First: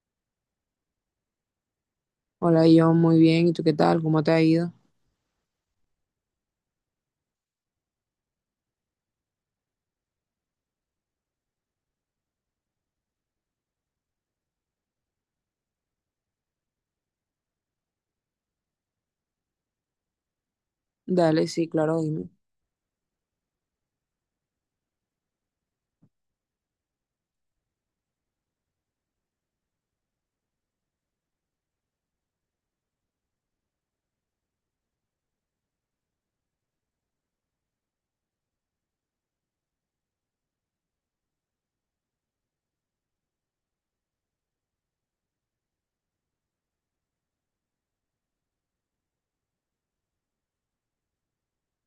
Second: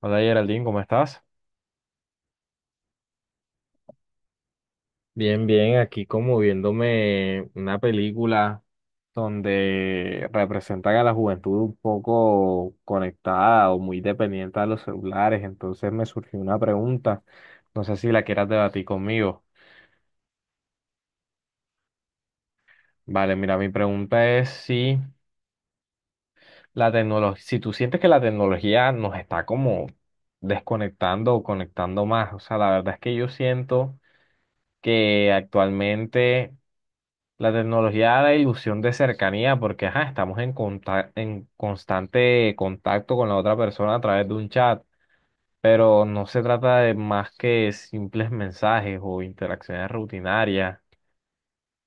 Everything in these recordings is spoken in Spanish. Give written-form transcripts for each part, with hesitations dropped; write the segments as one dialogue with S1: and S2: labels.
S1: Hola, Geraldine, ¿cómo estás?
S2: Hola, yo muy bien. ¿Y tú qué tal? ¿Cómo te ha ido?
S1: Bien, bien, aquí como viéndome una película. Donde representan a la juventud un poco conectada o muy dependiente a los celulares. Entonces me surgió una pregunta, no sé si la quieras debatir conmigo.
S2: Dale, sí, claro, dime.
S1: Vale, mira, mi pregunta es si la tecnología, si tú sientes que la tecnología nos está como desconectando o conectando más. O sea, la verdad es que yo siento que actualmente la tecnología da la ilusión de cercanía porque ajá, estamos en, en constante contacto con la otra persona a través de un chat, pero no se trata de más que simples mensajes o interacciones rutinarias.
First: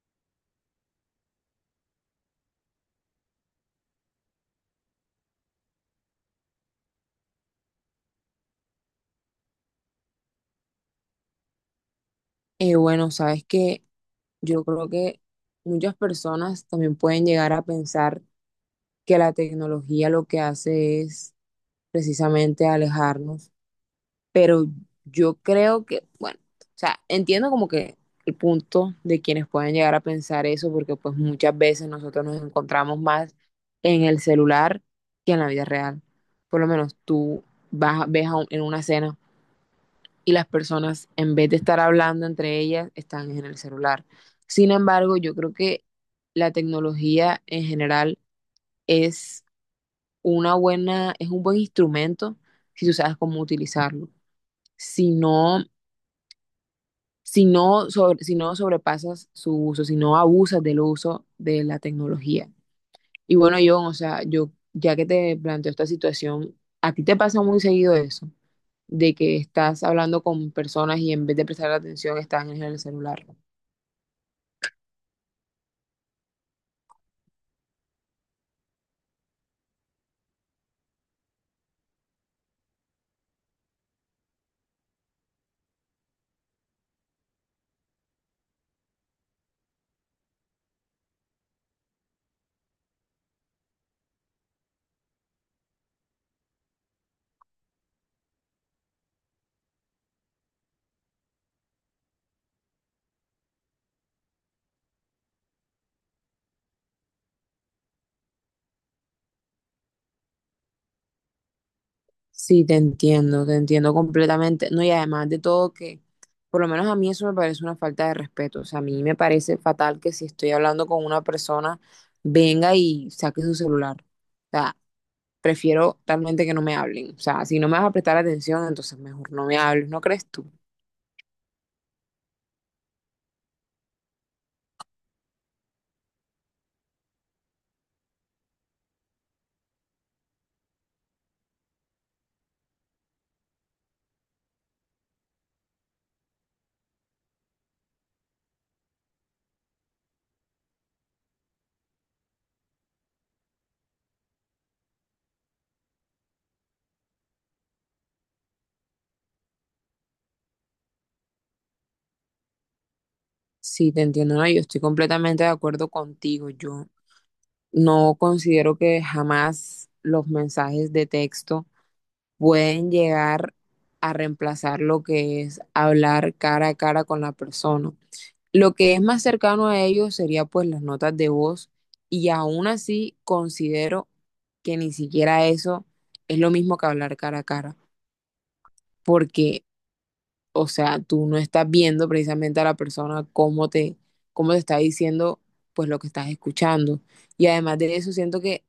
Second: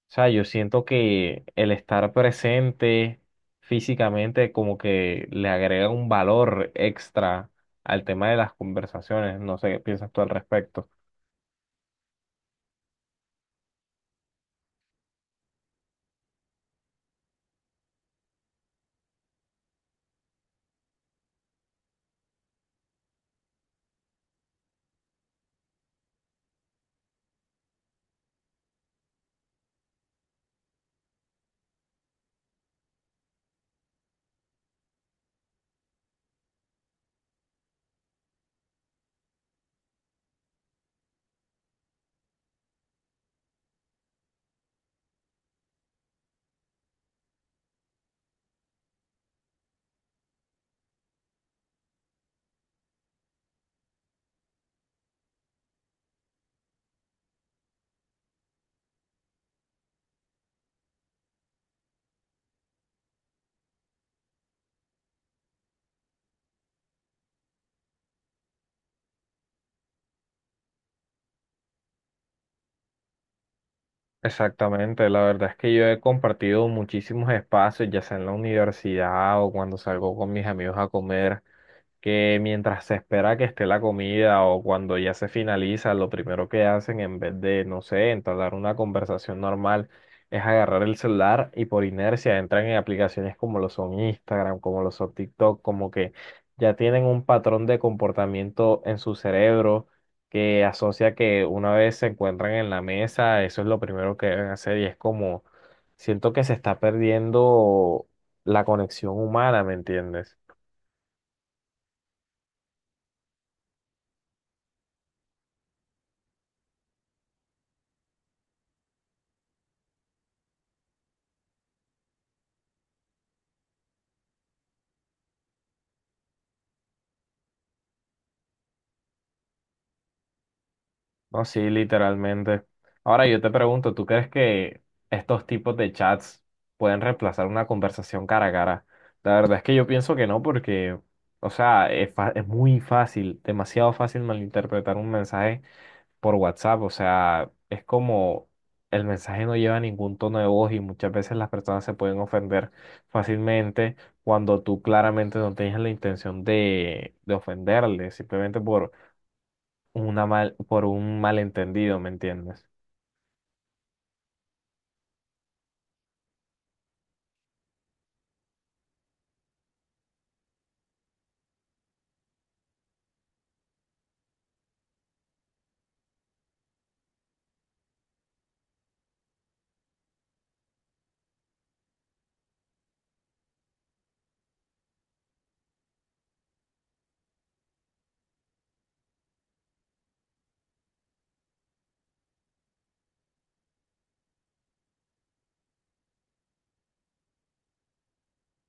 S1: O sea, yo siento que el estar presente físicamente como que le agrega un valor extra al tema de las conversaciones. No sé qué piensas tú al respecto.
S2: Bueno, sabes que yo creo que muchas personas también pueden llegar a pensar que la tecnología lo que hace es precisamente alejarnos, pero yo creo que, bueno, o sea, entiendo como que el punto de quienes pueden llegar a pensar eso, porque pues muchas veces nosotros nos encontramos más en el celular que en la vida real. Por lo menos tú vas, ves en una cena y las personas, en vez de estar hablando entre ellas, están en el celular. Sin embargo, yo creo que la tecnología en general es es un buen instrumento si tú sabes cómo utilizarlo. Si no, si no sobrepasas su uso, si no abusas del uso de la tecnología. Y bueno, yo, o sea, ya que te planteo esta situación, ¿a ti te pasa muy seguido eso de que estás hablando con personas y en vez de prestar atención están en el celular?
S1: Exactamente, la verdad es que yo he compartido muchísimos espacios, ya sea en la universidad o cuando salgo con mis amigos a comer, que mientras se espera que esté la comida o cuando ya se finaliza, lo primero que hacen en vez de, no sé, entablar una conversación normal, es agarrar el celular y por inercia entran en aplicaciones como lo son Instagram, como lo son TikTok, como que ya tienen un patrón de comportamiento en su cerebro que asocia que una vez se encuentran en la mesa, eso es lo primero que deben hacer y es como, siento que se está perdiendo la conexión humana, ¿me entiendes?
S2: Sí, te entiendo completamente. No, y además de todo que, por lo menos a mí eso me parece una falta de respeto. O sea, a mí me parece fatal que si estoy hablando con una persona, venga y saque su celular. O sea, prefiero realmente que no me hablen. O sea, si no me vas a prestar atención, entonces mejor no me hables, ¿no crees tú?
S1: No, sí, literalmente. Ahora yo te pregunto, ¿tú crees que estos tipos de chats pueden reemplazar una conversación cara a cara? La verdad es que yo pienso que no, porque, o sea, es, es muy fácil, demasiado fácil malinterpretar un mensaje por WhatsApp. O sea, es como el mensaje no lleva ningún tono de voz y muchas veces las personas se pueden ofender fácilmente cuando tú claramente no tienes la intención de, ofenderle, simplemente por por un malentendido, ¿me entiendes?
S2: Sí, te entiendo, no, yo estoy completamente de acuerdo contigo. Yo no considero que jamás los mensajes de texto pueden llegar a reemplazar lo que es hablar cara a cara con la persona. Lo que es más cercano a ellos sería pues las notas de voz y aún así considero que ni siquiera eso es lo mismo que hablar cara a cara, porque, o sea, tú no estás viendo precisamente a la persona cómo te está diciendo pues lo que estás escuchando. Y además de eso, siento que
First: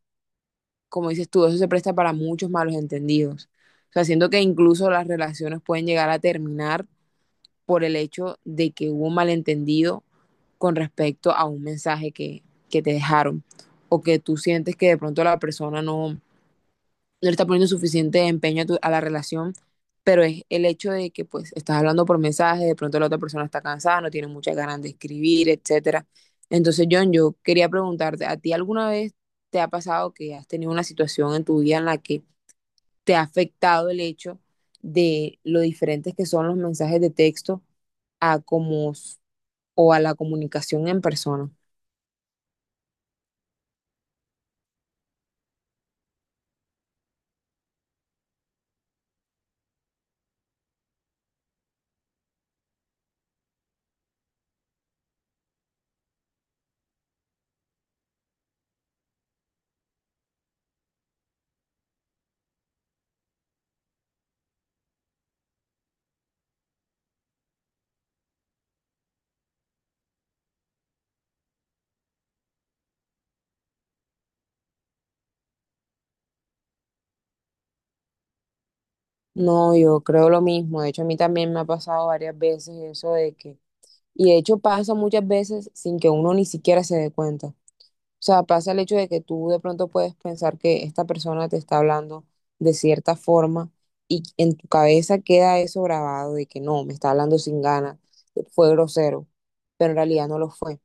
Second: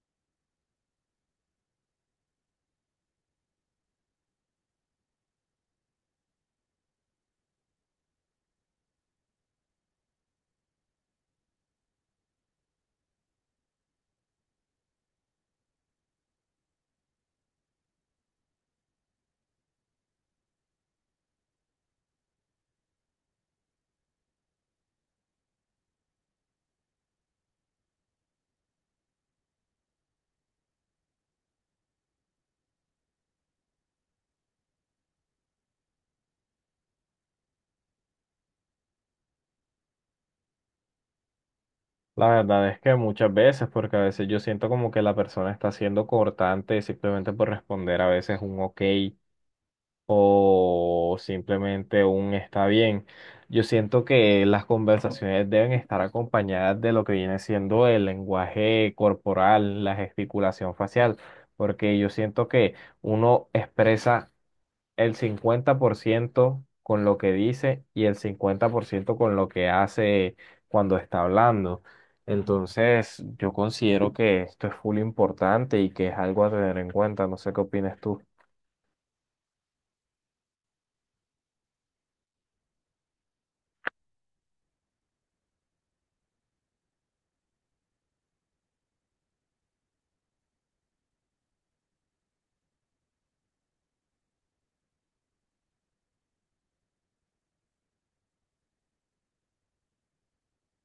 S2: como dices tú, eso se presta para muchos malos entendidos. O sea, siento que incluso las relaciones pueden llegar a terminar por el hecho de que hubo un malentendido con respecto a un mensaje que te dejaron o que tú sientes que de pronto la persona no, no le estás poniendo suficiente empeño a la relación, pero es el hecho de que pues estás hablando por mensaje, de pronto la otra persona está cansada, no tiene muchas ganas de escribir, etcétera. Entonces, John, yo quería preguntarte, ¿a ti alguna vez te ha pasado que has tenido una situación en tu vida en la que te ha afectado el hecho de lo diferentes que son los mensajes de texto a como s- o a la comunicación en persona?
S1: La verdad es que muchas veces, porque a veces yo siento como que la persona está siendo cortante simplemente por responder a veces un ok o simplemente un está bien. Yo siento que las conversaciones deben estar acompañadas de lo que viene siendo el lenguaje corporal, la gesticulación facial, porque yo siento que uno expresa el 50% con lo que dice y el 50% con lo que hace cuando está hablando. Entonces, yo considero que esto es full importante y que es algo a tener en cuenta. No sé qué opinas tú.
S2: No, yo creo lo mismo. De hecho, a mí también me ha pasado varias veces eso de que. Y de hecho pasa muchas veces sin que uno ni siquiera se dé cuenta. O sea, pasa el hecho de que tú de pronto puedes pensar que esta persona te está hablando de cierta forma y en tu cabeza queda eso grabado de que no, me está hablando sin ganas, fue grosero, pero en realidad no lo fue. O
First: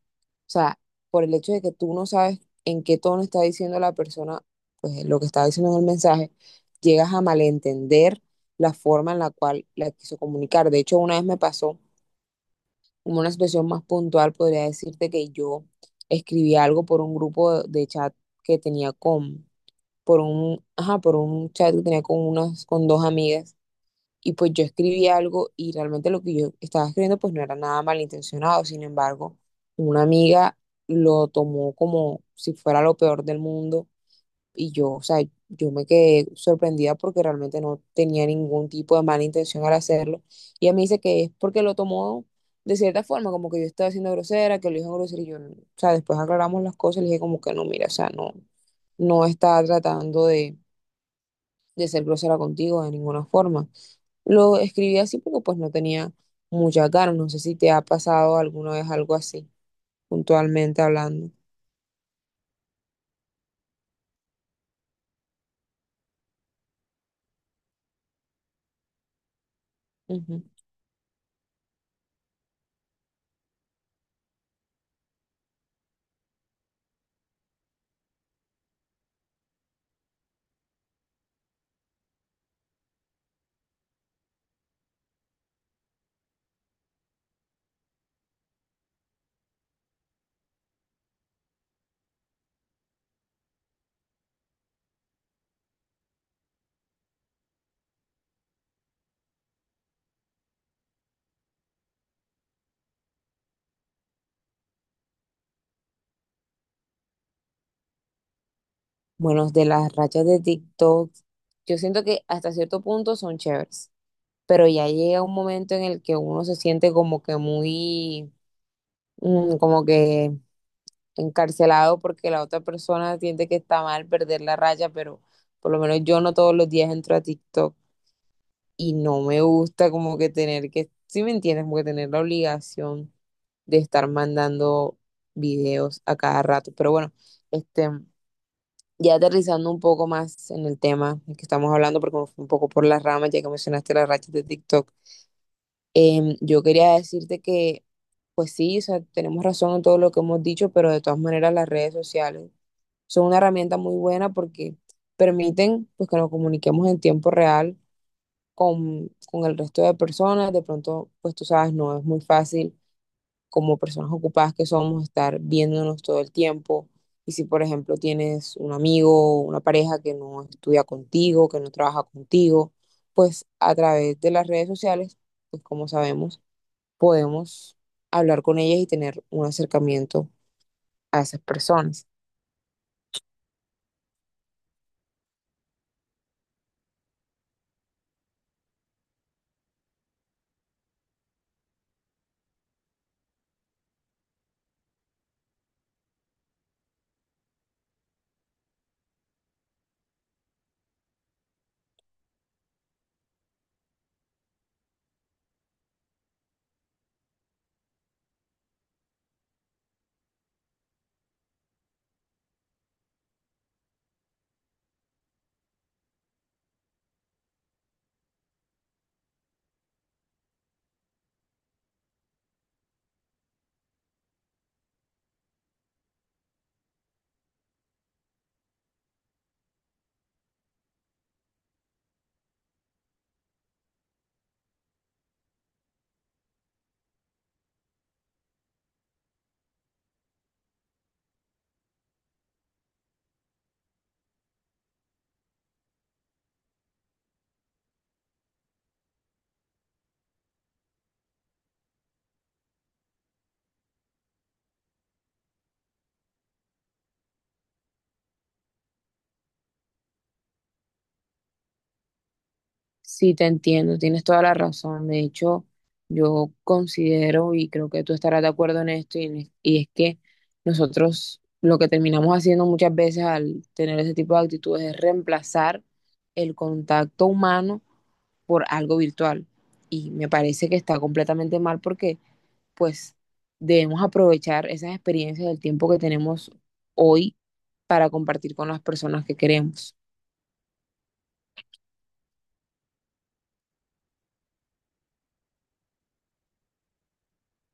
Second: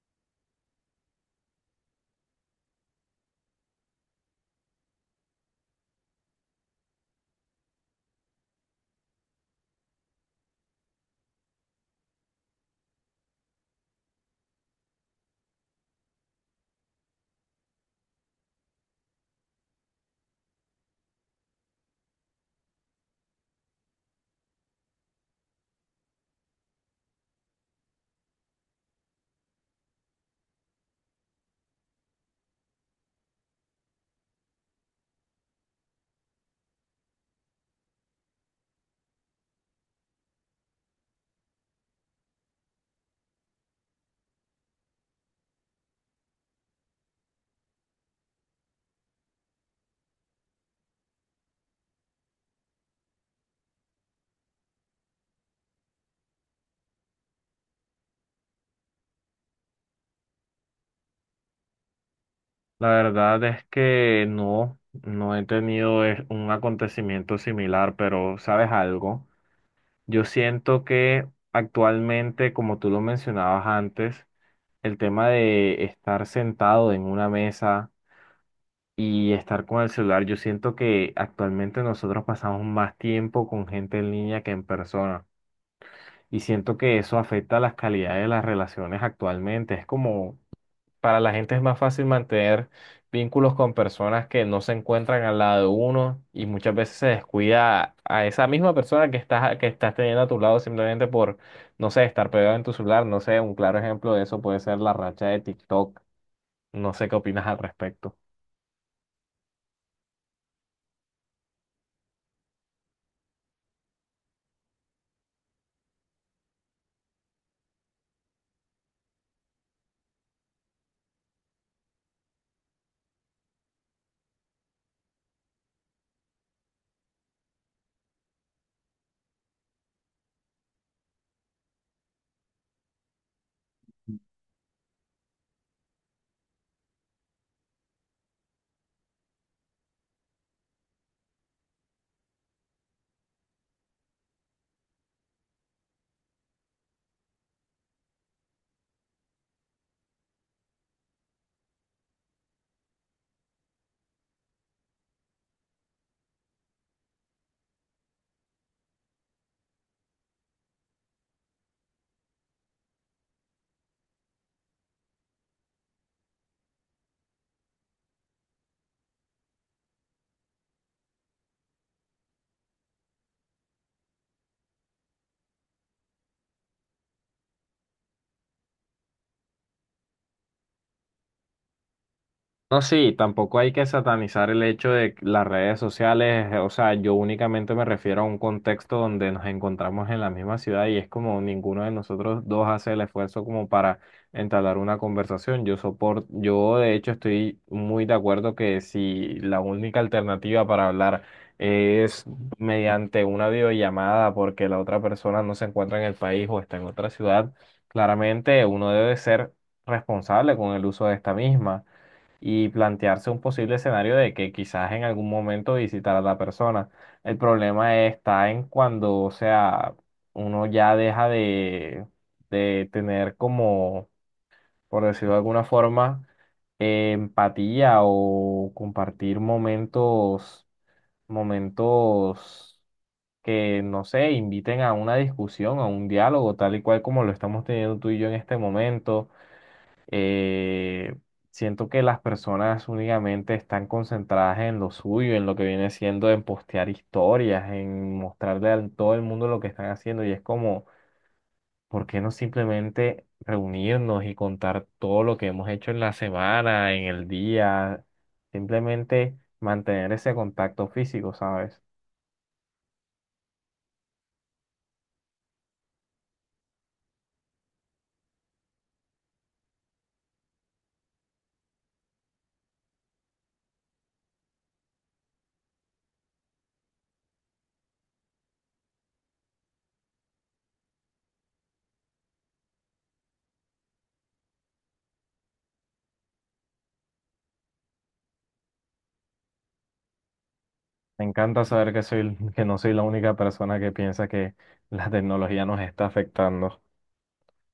S2: sea, por el hecho de que tú no sabes en qué tono está diciendo la persona, pues lo que está diciendo en el mensaje, llegas a malentender la forma en la cual la quiso comunicar. De hecho, una vez me pasó como una situación más puntual, podría decirte que yo escribí algo por un grupo de chat que tenía con, por un, ajá, por un chat que tenía con dos amigas, y pues yo escribí algo y realmente lo que yo estaba escribiendo pues no era nada malintencionado, sin embargo, una amiga lo tomó como si fuera lo peor del mundo y o sea, yo me quedé sorprendida porque realmente no tenía ningún tipo de mala intención al hacerlo. Y ella me dice que es porque lo tomó de cierta forma, como que yo estaba siendo grosera, que lo dijo grosero. Y o sea, después aclaramos las cosas y le dije como que no, mira, o sea, no, no estaba tratando de ser grosera contigo de ninguna forma. Lo escribí así porque pues no tenía muchas ganas. No sé si te ha pasado alguna vez algo así, puntualmente hablando.
S1: La verdad es que no, no he tenido un acontecimiento similar, pero ¿sabes algo? Yo siento que actualmente, como tú lo mencionabas antes, el tema de estar sentado en una mesa y estar con el celular. Yo siento que actualmente nosotros pasamos más tiempo con gente en línea que en persona y siento que eso afecta las calidades de las relaciones actualmente. Es como para la gente es más fácil mantener vínculos con personas que no se encuentran al lado de uno y muchas veces se descuida a esa misma persona que estás teniendo a tu lado simplemente por, no sé, estar pegado en tu celular. No sé, un claro ejemplo de eso puede ser la racha de TikTok. No sé qué opinas al respecto.
S2: Bueno, de las rachas de TikTok, yo siento que hasta cierto punto son chéveres, pero ya llega un momento en el que uno se siente como que encarcelado porque la otra persona siente que está mal perder la raya, pero por lo menos yo no todos los días entro a TikTok y no me gusta como que si me entiendes, como que tener la obligación de estar mandando videos a cada rato. Pero bueno, este... Ya aterrizando un poco más en el tema del que estamos hablando, porque me fui un poco por las ramas, ya que mencionaste las rachas de TikTok, yo quería decirte que, pues sí, o sea, tenemos razón en todo lo que hemos dicho, pero de todas maneras las redes sociales son una herramienta muy buena porque permiten pues, que nos comuniquemos en tiempo real con el resto de personas. De pronto, pues tú sabes, no es muy fácil como personas ocupadas que somos, estar viéndonos todo el tiempo. Y si, por ejemplo, tienes un amigo o una pareja que no estudia contigo, que no trabaja contigo, pues a través de las redes sociales, pues como sabemos, podemos hablar con ellas y tener un acercamiento a esas personas.
S1: No, sí, tampoco hay que satanizar el hecho de que las redes sociales, o sea, yo únicamente me refiero a un contexto donde nos encontramos en la misma ciudad y es como ninguno de nosotros dos hace el esfuerzo como para entablar una conversación. Yo soporto, yo de hecho estoy muy de acuerdo que si la única alternativa para hablar es mediante una videollamada porque la otra persona no se encuentra en el país o está en otra ciudad, claramente uno debe ser responsable con el uso de esta misma y plantearse un posible escenario de que quizás en algún momento visitar a la persona. El problema está en cuando, o sea, uno ya deja de, tener como, por decirlo de alguna forma, empatía o compartir momentos, momentos que, no sé, inviten a una discusión, a un diálogo, tal y cual como lo estamos teniendo tú y yo en este momento. eh, Siento que las personas únicamente están concentradas en lo suyo, en lo que viene siendo en postear historias, en mostrarle a todo el mundo lo que están haciendo y es como, ¿por qué no simplemente reunirnos y contar todo lo que hemos hecho en la semana, en el día? Simplemente mantener ese contacto físico, ¿sabes?
S2: Sí, te entiendo, tienes toda la razón. De hecho, yo considero y creo que tú estarás de acuerdo en esto y es que nosotros lo que terminamos haciendo muchas veces al tener ese tipo de actitudes es reemplazar el contacto humano por algo virtual. Y me parece que está completamente mal porque pues debemos aprovechar esas experiencias del tiempo que tenemos hoy para compartir con las personas que queremos.
S1: Me encanta saber que soy, que no soy la única persona que piensa que la tecnología nos está afectando.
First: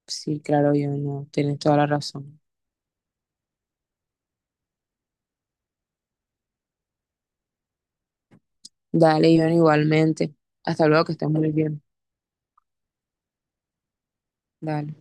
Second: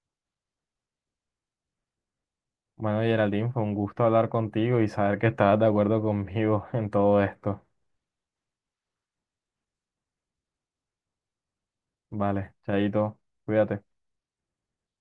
S2: Sí, claro, yo no, tienes toda la razón.
S1: Bueno, Geraldine, fue un gusto hablar contigo y saber que estabas de acuerdo conmigo en todo esto.
S2: Dale, Iván, igualmente. Hasta luego, que estés muy bien.
S1: Vale, Chaito, cuídate.
S2: Dale.